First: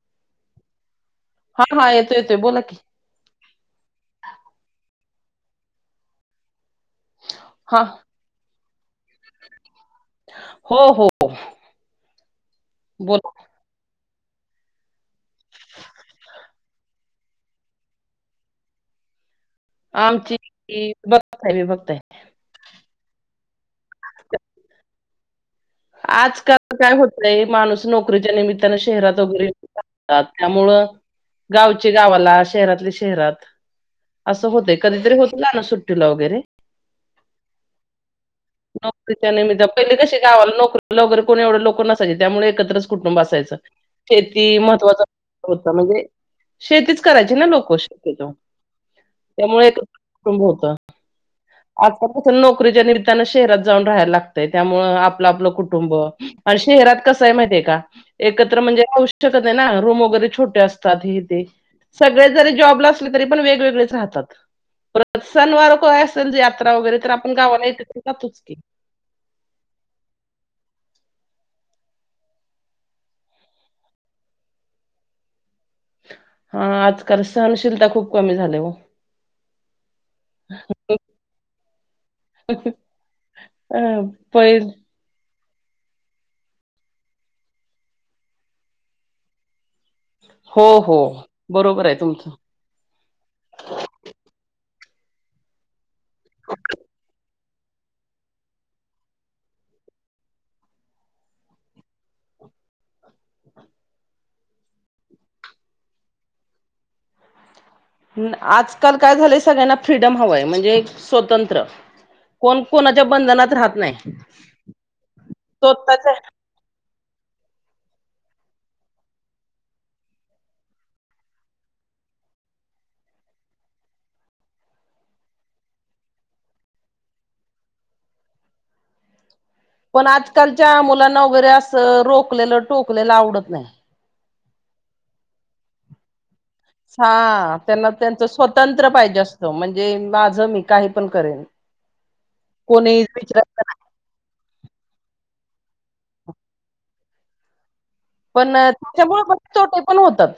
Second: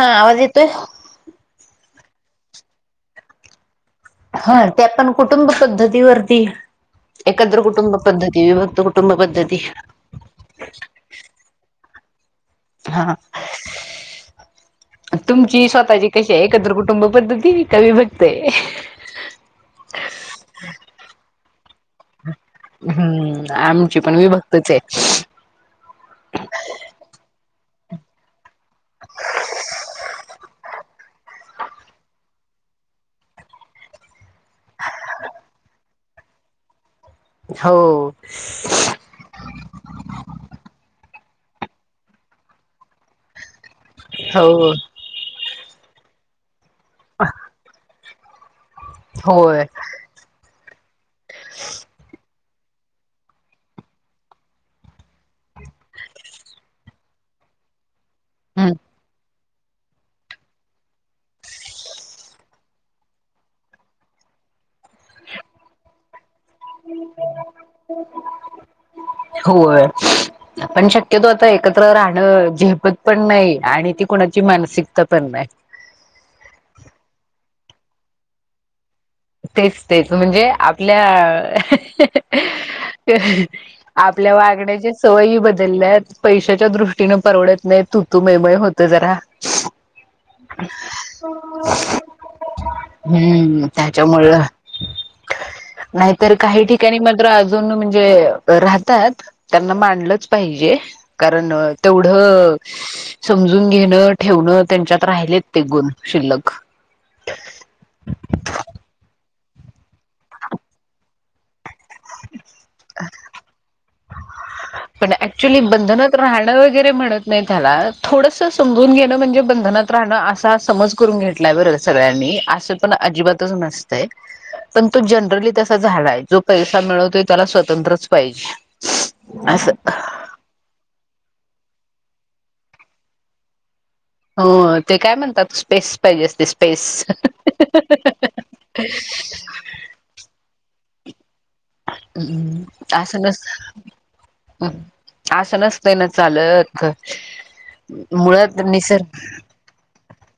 हा आवाज येतोय? हा हा येतोय येतोय बोला की. हा ते पण कुटुंब पद्धतीवरती एकत्र हा कुटुंब पद्धती विभक्त कुटुंब पद्धती हा बोल. तुमची स्वतःची कशी हाय एकत्र कुटुंब पद्धती काय विभक्त तय. आमची बघताय मी बघताय हम्म आमची पण विभक्त तच हाय. आजकाल काय होतय माणूस नोकरीच्या निमित्त शहरात जाऊन [unintelligible] राहतात त्यामुळं गावचे गावाला शहरातले शहरात असं होतय, कधीतरी होत जाण सुट्टीला वगरे हो नोकरीच्या निमित्त पहिली कशी गावाला नोक वगरे कोणी एवढं लोकं नसाय चित त्यामुळे एकत्र कुटुंब असायचं. तेेती हो महत्त्वाच होत म्हणजे शेतीच करायची ना लोक [inaudible] होय त्यामुळे एक कुंभ होता. आज नोकरीच्या निमित्तानं शहरात जाऊन राहायला लागतय. त्यामुळे आपलं आपलं कु कुटुंब अन शेहरात कसाय माहितीय का? एकत्र म्हणजे गोष्ट ना रूम वैगरे छोटे असतात हिर ते. सगळे जरी जॉबला असलीत तरी पण वेगवेगळेच राहतात. पण सन वार काय असलं जे वगैरे तर आपण गावाला येत जातोच की. आपण शक्यतो आता एकत्र राहणं झेपत पण नाही आणि ती कोणाची मानसिकता पण नाही. हा आजकाल सहनशीलता खूप कमी झाल्या ओ. तेच तेच म्हणजे आपल्या अ आपल्या पैल वागण्याच्या सवयी ब दल्यात पैशाच्या दृष्टीने परवडत नाही तू तू मैमय होत जरा. हो हो बरोबर आहे तुमचं. हम्म. त्यामुळ नाहीतर काही ठिकाणी मात्र अजून म्हणजे, राहतात त्यांना मांनलंच पाहिजे. कारण तेवढं समजून घेणं, ठेवणं त्यांच्यात राहिलेत ते गुण शिल्लक. आजकाल काय झालंय सगळ्यांना फ्रीडम हवंय. म्हणजे स्वतंत्र कोण कोणाच्या बंधनात राहत नाही. पण ऍक्च्युली स्वतःच्या बंधनात राहणं वगैरे म्हणत नाहीत ह्याला. थोडस समजून घेणं म्हणजे बंधनात राहणं असा समज करून घेतलाय बर सगळ्यांनी, असं पण अजिबातच नसतंय. पण तो जनरली तसा झालाय जो पैसा मिळवतोय त्याला स्वतंत्रच पाहिजे. असं पण आजकालच्या मुलांना बरं असं रोकलेलं, टोकलेलं आवडत नाही. हो ते काय म्हणतात स्पेस पाहिजे स्पेस हां त्यांना त्यांच स्वतंत्र पाहिजे असतं. म्हणजे माझं मी काही पण करेन. हम्म कोणी अस नस विचारायचं नाही असं नसतंय ना चालत. पण मुळात निसर्ग त्याच्यामुळे बरेच तोटे पण होतात.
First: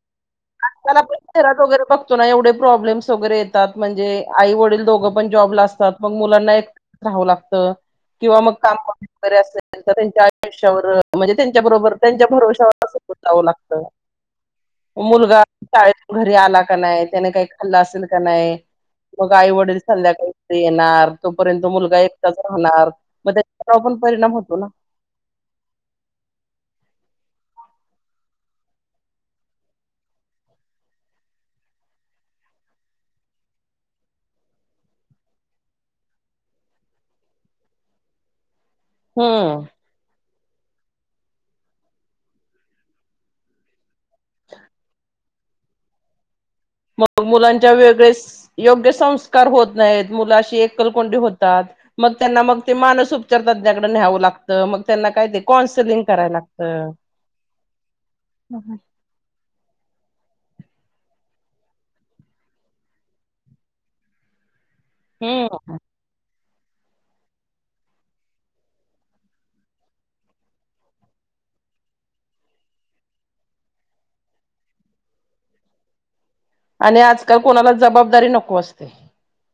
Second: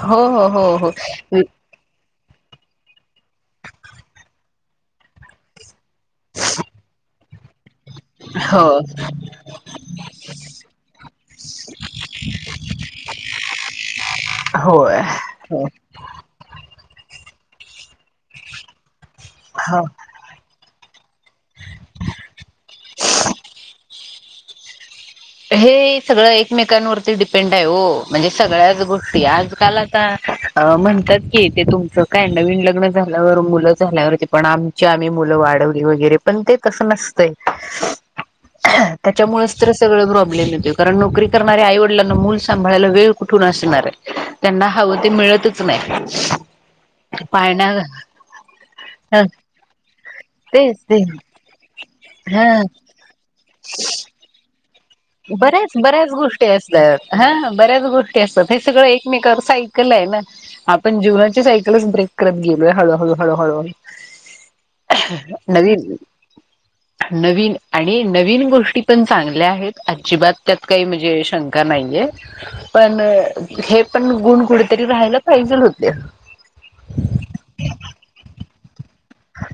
हो हो हो त्याला हो पणरात वगैरे बघतो ना एवढे प्रॉब्लेम्स वगैरे येतात. म्हणजे आई वडील दोघं पण जॉब ला असतात. मग मुलांना एकट राहावं लागत, किंवा मग हो कामवाली वगैरे असेल तर त्यांच्या भरोष्यावर म्हणजे त्यांच्या बरोबर त्यांच्या भरोश्यावर जाव लागत. होय मुलगा हो शाळेतून घरी आला का नाही त्याने काही खल्ला असेल का नाही. मग आई वडील हो संध्याकाळी घरी येणार. तोपर्यंत मुलगा एकटाच राहणार. मग त्याच्या वर परिणाम होत. हो ना. हे सगळं एकमेकांवरती डिपेंड आहे ओम्हणजे सगळ्याच गोष्टी. आजकाल आता म्हणतात की, ते तुमचं काय नवीन लग्न झाल्यावर, मुलं झाल्यावरती पण आमची आम्ही मुलं वाढवली वगैरे पण ते तसं नसतंय. त्याच्यामुळेच हम्म तर प्रॉब्लेम येतोय कारण नोकरी करऱ्या आईवडिलांना मूल सांभाळायला वेळ कुठून असणार आहे? त्यांना हवं ते मिळत च नाही. मग पाळणा मुलांच्या वेगळे योग्य संस्कार होत नाहीत मुला अशी तेच ते एकलकोंडी होतात मग त्यांना हा मग ते मानस उपचार तज्ज्ञाकडे न्यावं लागतं. तर मग त्यांना काय ते बऱ्याच कॉन्सलिंग बऱ्याच करायला गोष्टी लागतं असतात हा बऱ्याच गोष्टी असतात हे सगळं एकमेकांवर साई ल आहे ना आपण जीवनाची सायकलच ब्रेक करत गेलोय हळू हळू हळू हळू हळू. हम्म नवीन नवीन आणि नवीन गोष्टी पण चांगल्या आहेत. अजिबात त्यात काही म्हणजे शंका नाहीये पण हे पण गुण कुठेतरी राहायला पाहिजेल होते. आणि आजकाल कोणाला जबाबदारी नको असते.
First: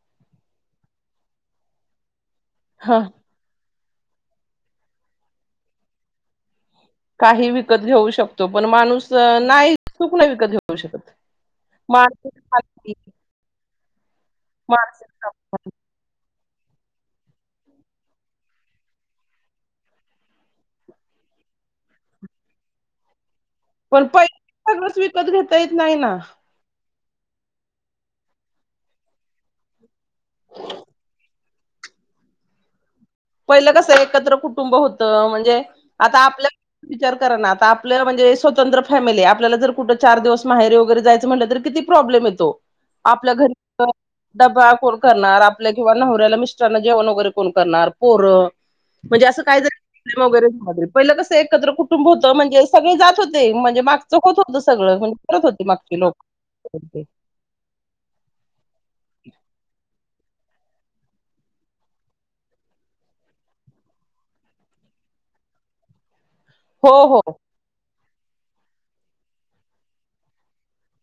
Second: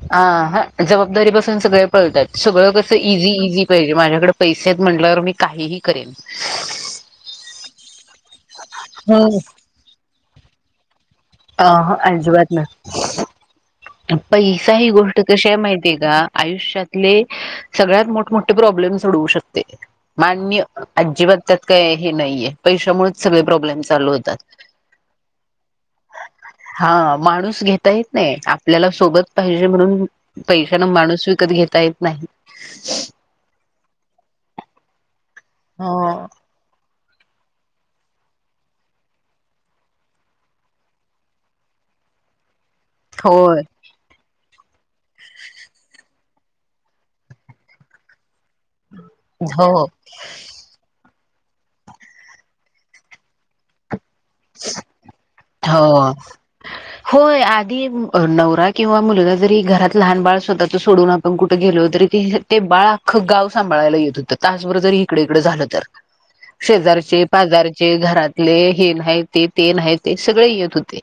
अं हं जबाबदारीपासून सगळे पळताय. सगळं कसं ह इझी- इझी.. पाहिजे माझ्याकडे पैसेत.. म्हटलं वर मी काहीही करेन. काही विकत घेऊ शकतो पण माणूस हम्म नाही चुक नाही विकत घेऊ.. होू शकत [unintelligible] अं हं मानसिक अजिंबात शांती नाही. अ पईसा ही गोष्ट मानसिक कशी आहे माहितीय का? आयुष्यातले सगळ्यात मोठमोठे प्रॉब्लेमस सोडवू शकते मान्य अजिबात त्यात काय हे नाहीये पैशामुळेच.. सगळे प्रॉब्लेम पण चालू होतात. पैसे सगळंच विकत घेता येत नाही ना? हा, माणूस घेता येत नाहीये का? आपल्याला सोबत पाहिजे म्हणून पैशानं माणूस विकत घेता येत नाही. पहिलं कसं एकत्र कुटुंब होतं म्हण.. जे हो. आता आपलं.. विचार करा ना, आता आपलं म्हणजे स्वतंत्र फॅमिली आपल्याला जर कुठं चार दिवस माहेरीे वगैरे जायचं म्हटलं तर किती प्रॉब्लेम येतो? आपल्या घरी.. होय डबा कोण करणार आपल्या किंवा नवऱ्याला मिस्टरांना जेवण वगैरे कोण करणार? पोरं म्हणजे असं काय झा हो वगैरे पहिलं कस [unintelligible] एकत्र कुटुंब होतं म्हणजे सगळे जात होते म्हणजे माग.. हो, होय आधी नवरा किंवा मुलगा जरी घरात लहान बाळ.. स्वतःच सोडून आपण कुठं गेलो तरी ते ते बाळ अख्खं गाव सांभाळायला येत होतं तासभर जरी इकडे इकडे झालं तर. हो हो शेजारचे, पाजारचे घरात.. ले हे नाही.. ते ते नाही ते सगळे येत होते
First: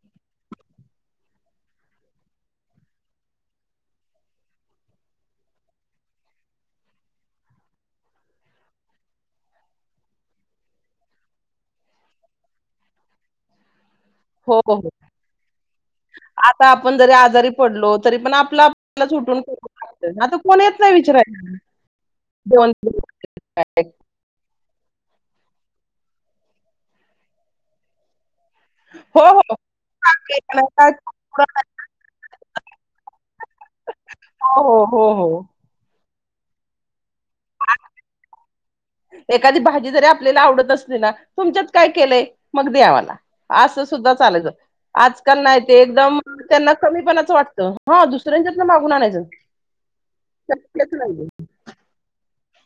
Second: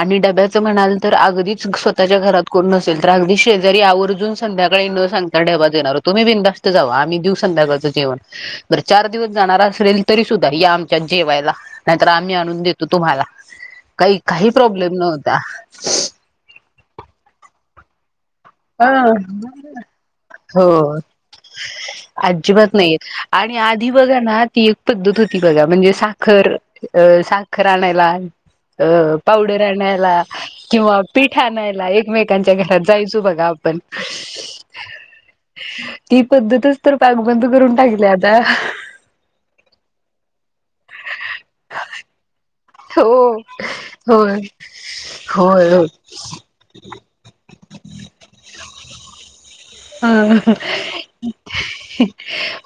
आणि डब्याचं म्हणाल तर अगदीच स्वतःच्या घरात कोण नसेल तर अगदी शेजारी आवर्जून संध्याकाळी न सांगता डबा दे येणार तुम्ही बिंदास्त जावा आम्ही देऊ संध्याकाळचं जेवण बर जर चार दिवस जाणार असेल तरी सुद्धा या आमच्यात जेवायला नाहीतर आम्ही.. देतो तुम्हाला. काही काही हो हो प्रॉब्लेम नव्हता. आता आपण जरी आजारी पडलो तरी पण आप अं कोण हो, येत नाही विचारायला दोन अजिबात नाहीयेत आणि आधी बघा ना ती.. पद्धत होती बघा म्हणजे साखर अं साखर आणायला.. अं हो, हो. पावडर आणायला काकडी बनवतात. किंवा पीठ आणायला एकमेकांच्या घरात जायचं बघ हो हो हो ती पद्धतच तर पॅकबंद करून टाकली आता. एखादी भाजी जरी आपल्याला आवडत असली ना तुमच्यात काय केलंय? मग द्या हो मला असं सुद्धा होय चालायचं, आजकाल नाही होय ते हो एकदम त्यांना कमीपणाचं वाटतं. हां, दुसऱ्यांच्यात न मागून आणायचं? ह शक्यच नाहीये.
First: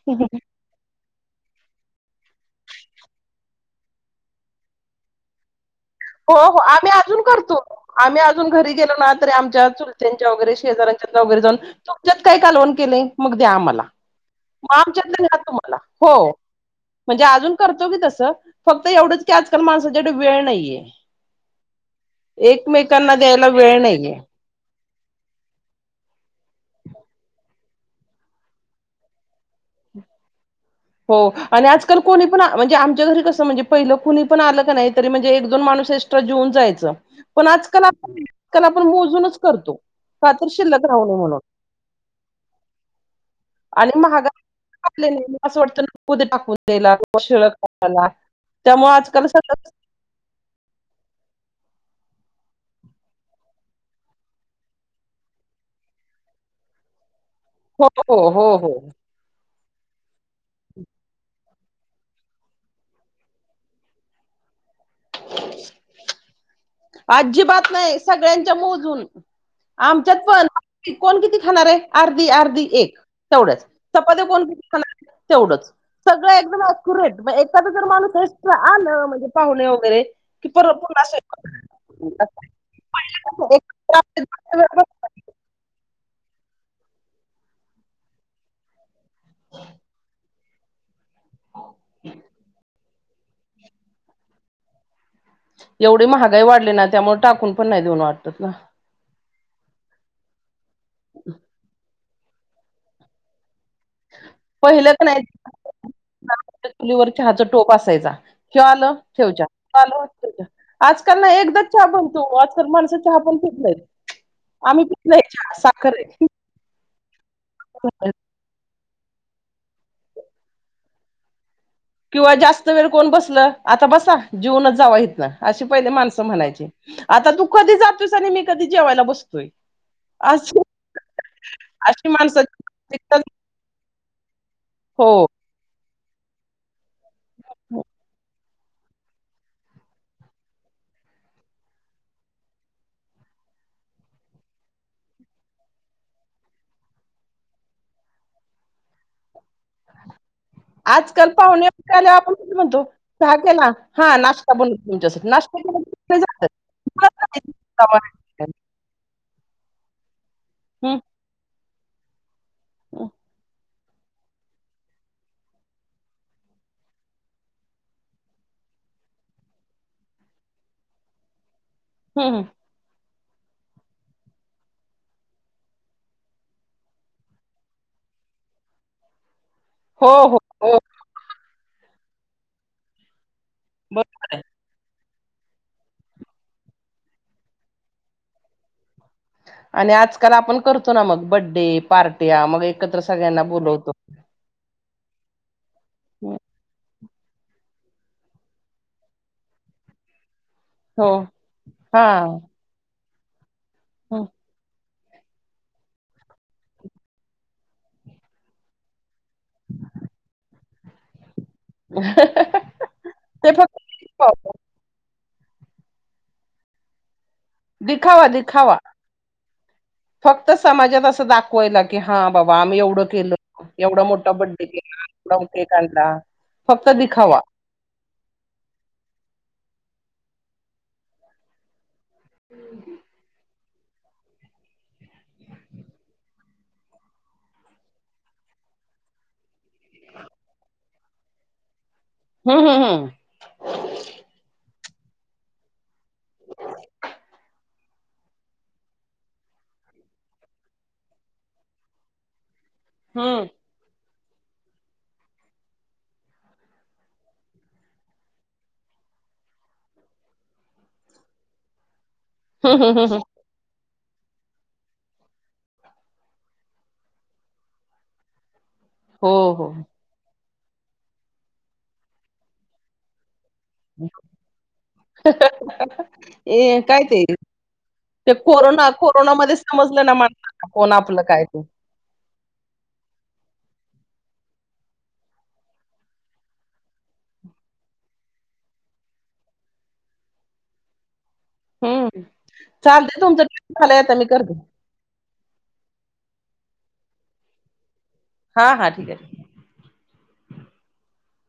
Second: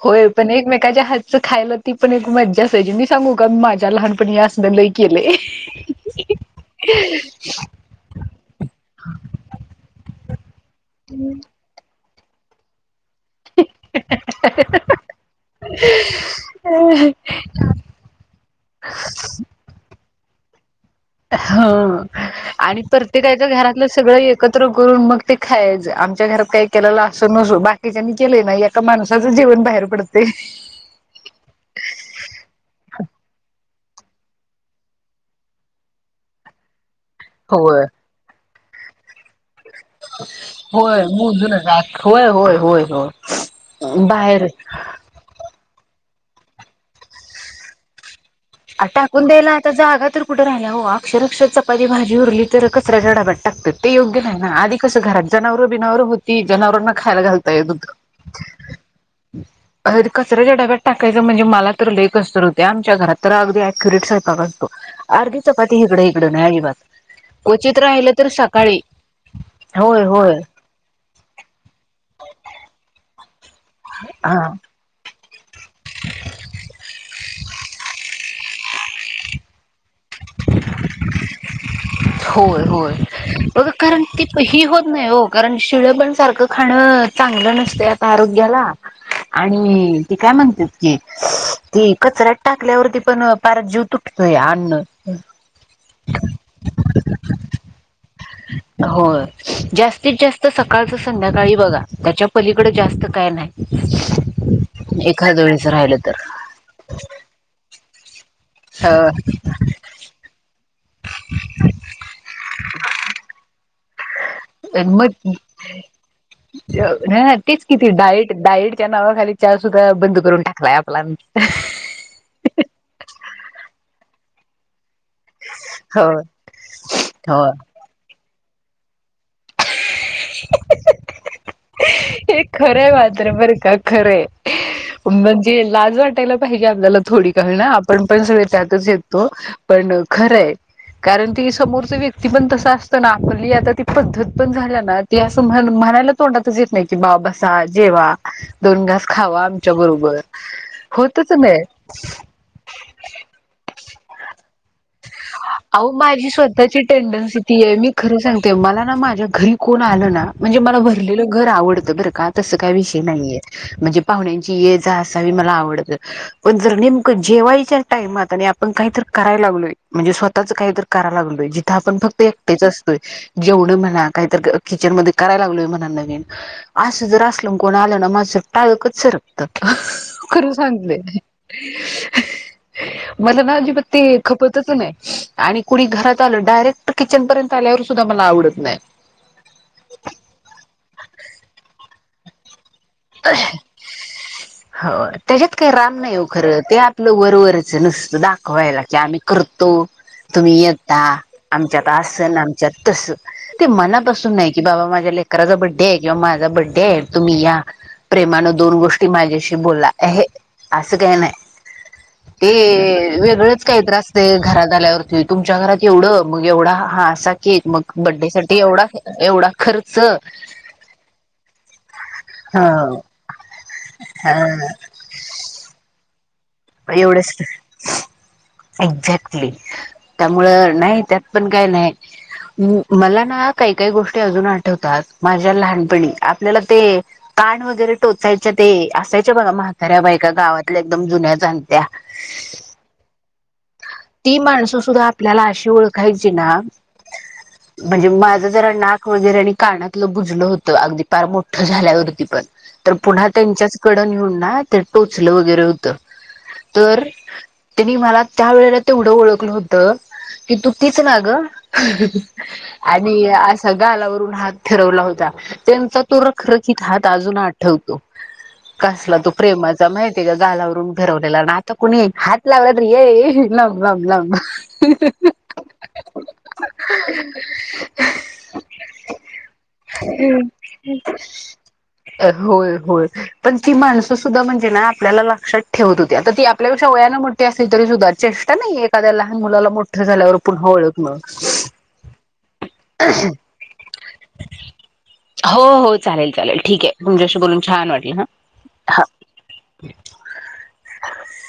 होय पण एकमेकाच्या च खायला ती पण एक मज्जा असायची मी सांगू का माझ्या लहानपण या अस लय केले हो हो आम्ही अजून करतो आम्ही अजून घरी गेलो ना तरी आमच्या चुलच्याच्या वगैरे शेजार्यांच्या वगैरे जाऊन त्याच्यात काय कालवण केलंय मग द्या मला मग आमच्यात घात तुमला हो म्हणजे अजून करतो की तसं फक्त एवढंच की आजकाल माणसा कड वेळ नाहीये ह आणि एकमेकांना प्रत्येकाच्या द्यायला वेळ घरातलं नाहीये. सगळं एकत्र करून मग ते खायच आमच्या घरात काही केले असं नस बाकीच्यानी केलं नाही एका माणसाचं जेवण बाहेर पडते हो आणि आजकाल कोणी पण म्हणजे आमच्या घरी कसं म्हणजे पहिलं कुणी पण आलं का नाही तरी म्हणजे एक दोन माणूस एक्स्ट्रा जेऊन जायचं पण आजकाल होय आप तर आपण मोजूनच करतो का तर शिल्लक राहू होय नये म्हणून मोजूनच होय होय होय होय आणि महागाई बाहेर आपले नेहमी असं वाटतं टाकून दयलायला आ टाकून द्यायला आता जागा तर कुठे राहिल्या हो शरक्ष चपाती भाजी उरली तर कचराडाबाट टाकतात ते योग्य नाही ना आधी कसं घरात जनावरं बिनावरं होती जनावरांना खायला घालत हो हो हो हो अ कचऱ्याच्या डाब्यात टाकायचं म्हणजे मला तर लेख असर होते आमच्या घरात तर अगदी ऍक्युरेट स्वयंपाक असतो अर्धी चपाती हीगड हीड ना आजीबात नाही सगळ्यांच्या मोजून होय आमच्यात होय पण कोण किती खाणार आहे अर्धी अर्धी एक तेवढंच चपात्या हा. कोण तेवढंच सगळं एकदम अक्युरेट एखादा जर माणूस एस्ट आलं म्हणजे पाहुणे वगैरे तर पुन्हा स्वयंपाक [inaudible] होय होय कारण ती ही होत नाही हो कारण शिळे पण सारखं खाणं चांगलं नसत आता आरोग्याला आणि ते काय म्हणत्यात की ती कचऱ्यात टाकल्यावरती पण पार जीव तुटतोया [unintelligible] एवढे महाग लय वाढलीय ना त्यामुळे टाकून पण नाही देऊ वाटत ना होय जास्तीत जास्त सकाळच संध्याकाळी बघा त्याच्या पलीकडं जास्त काय नाही. पहिलंच नाही एखाद वेळेस राहिलं तर. चुलीवर चहचा टोप असायचा. ह्यो आलं अ ठेव चहा त्यो आलं ठेव चहा. आजकाल ना एकदाच च्या बनतो, आजकाल माणस चहा पण पित नाहीत. आम्ही मग पिकलंय साखरयं [inaudible] तेच कि ते डाईट, डाईड. त्या नावाखाली चहासुद्धा बंद करून टाकलाय आपला, किंवा जास्त वेळ कोण बसल आता बसा जेवूनचं जावा इथ न अशी पहिले हो. माणसं म्हणायची, आता हो तू कधी जातुस आणि मी कधी जेवायला बसतोय. अछा. हे खरंय मात्र बरं का, खरंय. हो म्हणजे लाज वाट यला पाहीजे आपल्याला थोडी काही ना आपण पण सगळे त्यात येतो पण खरंय, कारण ती समोरच व्यक्ती पण तस असतं ना, आपली आता ती पद्धत पण झाल्या ना, ती असं म्ह म्हणायला तोंडात तस येत नाही की, बाव बसा जेवा दोन घास खावा आमच्या बरोबर. आजकाल होतच नाही पाहुणेवरल्या आपण कस म्हणतो चहा केला हा ना, अहो माझी स्वतःची टेंडन्सी ती आहे, मी खरं सांगते मला ना माझ्या घरी कोण आलं ना, म्हणजे मला हम्म भरलेलं घर आवडतं. तर का [unintelligible] तसं काही विषय नाहीये. म्हणजे पाहुण्यांची ये जा अस मला आवडत, पण जर नेमकं जेवायच्या टाइमात आणि आपण काहीत करायला लागलोय. म्हणजे स्वतःच कायतर करायला लागलोय. आपण फक्त हम्म एकटेच असतोय. जेवण म्हणा काहीतर किचन मध्ये करायला लागलोय, म्हणा नवीन असं जर असल कोण आलं ना, माझ टाळकच सर कत, हो हो खर हो सांगते. [inaudible] मला ना आजीबात ते बरोबर आहे खपत आणि कुणी घरात आलं डायरेक्ट किचन पर्यंत आल्यावर सुद्धा मला आवडत नाही. आणि आजकाल आपण करतो ना मग बड्डे पार्टी मग एकत्र सगळ्यांना बोलवतो. हो त्याच्या काय राम नाहीव खरं ते आपलं वरोवरच आहे नस दाखवायला की आम्ही करतो. तुम्ही यता हो आमच्या हा तस ना आमच्या तस ते हं. मनापासून नाही की बाबा मा ्या लेकचा बडे किंवा माझा बडे आहे तुम् या प्रेमान दोन गोी माझ्या बोलला असं काही नाही. ते ते वेगळेच काही त्रास ते फक्त घराात झाल्यावरती तुमच्या घरात एवढं मग एवढा हा असा क मग दिखावा बड्डेसाठीठी दिखावा एवढा एवढा खर्च फक्त समाजात असं दाखवायला की हा बाबा आम्ही ह एवढं केलं एवढा मोठा बड्डे केला एवढाक आणला. फक्त एवढच दिखावा एक्झॅक्टली त्यामुळ नाही त्यात पण काय नाही. मला ना काही काही गोष्टी अजून आठवतात. माझ्या लहानपणी आपल्याला ते कान वगैरे टोचायचे ते असायच्या बघा. अर बाई का गावात एकदम जुन्या सत्या हा हा हा ती माणस आपल्याला अशी ओळखायची ना म्हणजे माझ जरा नाक वगैरे आणि कानातलं बुजलं होतं अगदी फार मोठं झाल्यावरती पण तर पुन्हा हम्म त्यांच्याच कडं न्हुन हा ते टोचल वगैरे होत तर तिनी मला त्या वेळेला तेवढं ओळखलं होतं की तू तीच ना ग हम्म हम्म आणि हम्म हम्म अस गालावरून हात फिरवला होता, त्यांचा तो रखरखित हात अजून आठवतो. कसला तो हो हो प्रेमाचा माहितीय का गालावरून फिरवलेला आता कुणी हात लावला तरी [unintelligible] ये काय ते ते कोरोना कोरोनामध्ये समजलं ना कोण आपलं काय ते होय होय पण ती माणसं म्हणजे ना आपला लक्षात ठेवत होत्या आता ती आपल्यापेक्षा वयानं मोठी असल्या तरी सुद्धा चेष्टा नाही एाखाद्या लहान मुलाला मोठं झाल्यावर पुन्हा ओळखन हूं चालत तुमच झालाय आता मी करते. हो हो चालेल चालेल ठीक के तुमच्याशी बोलून छान वाटल हा हा ह ठीक आहे ह [unintelligible]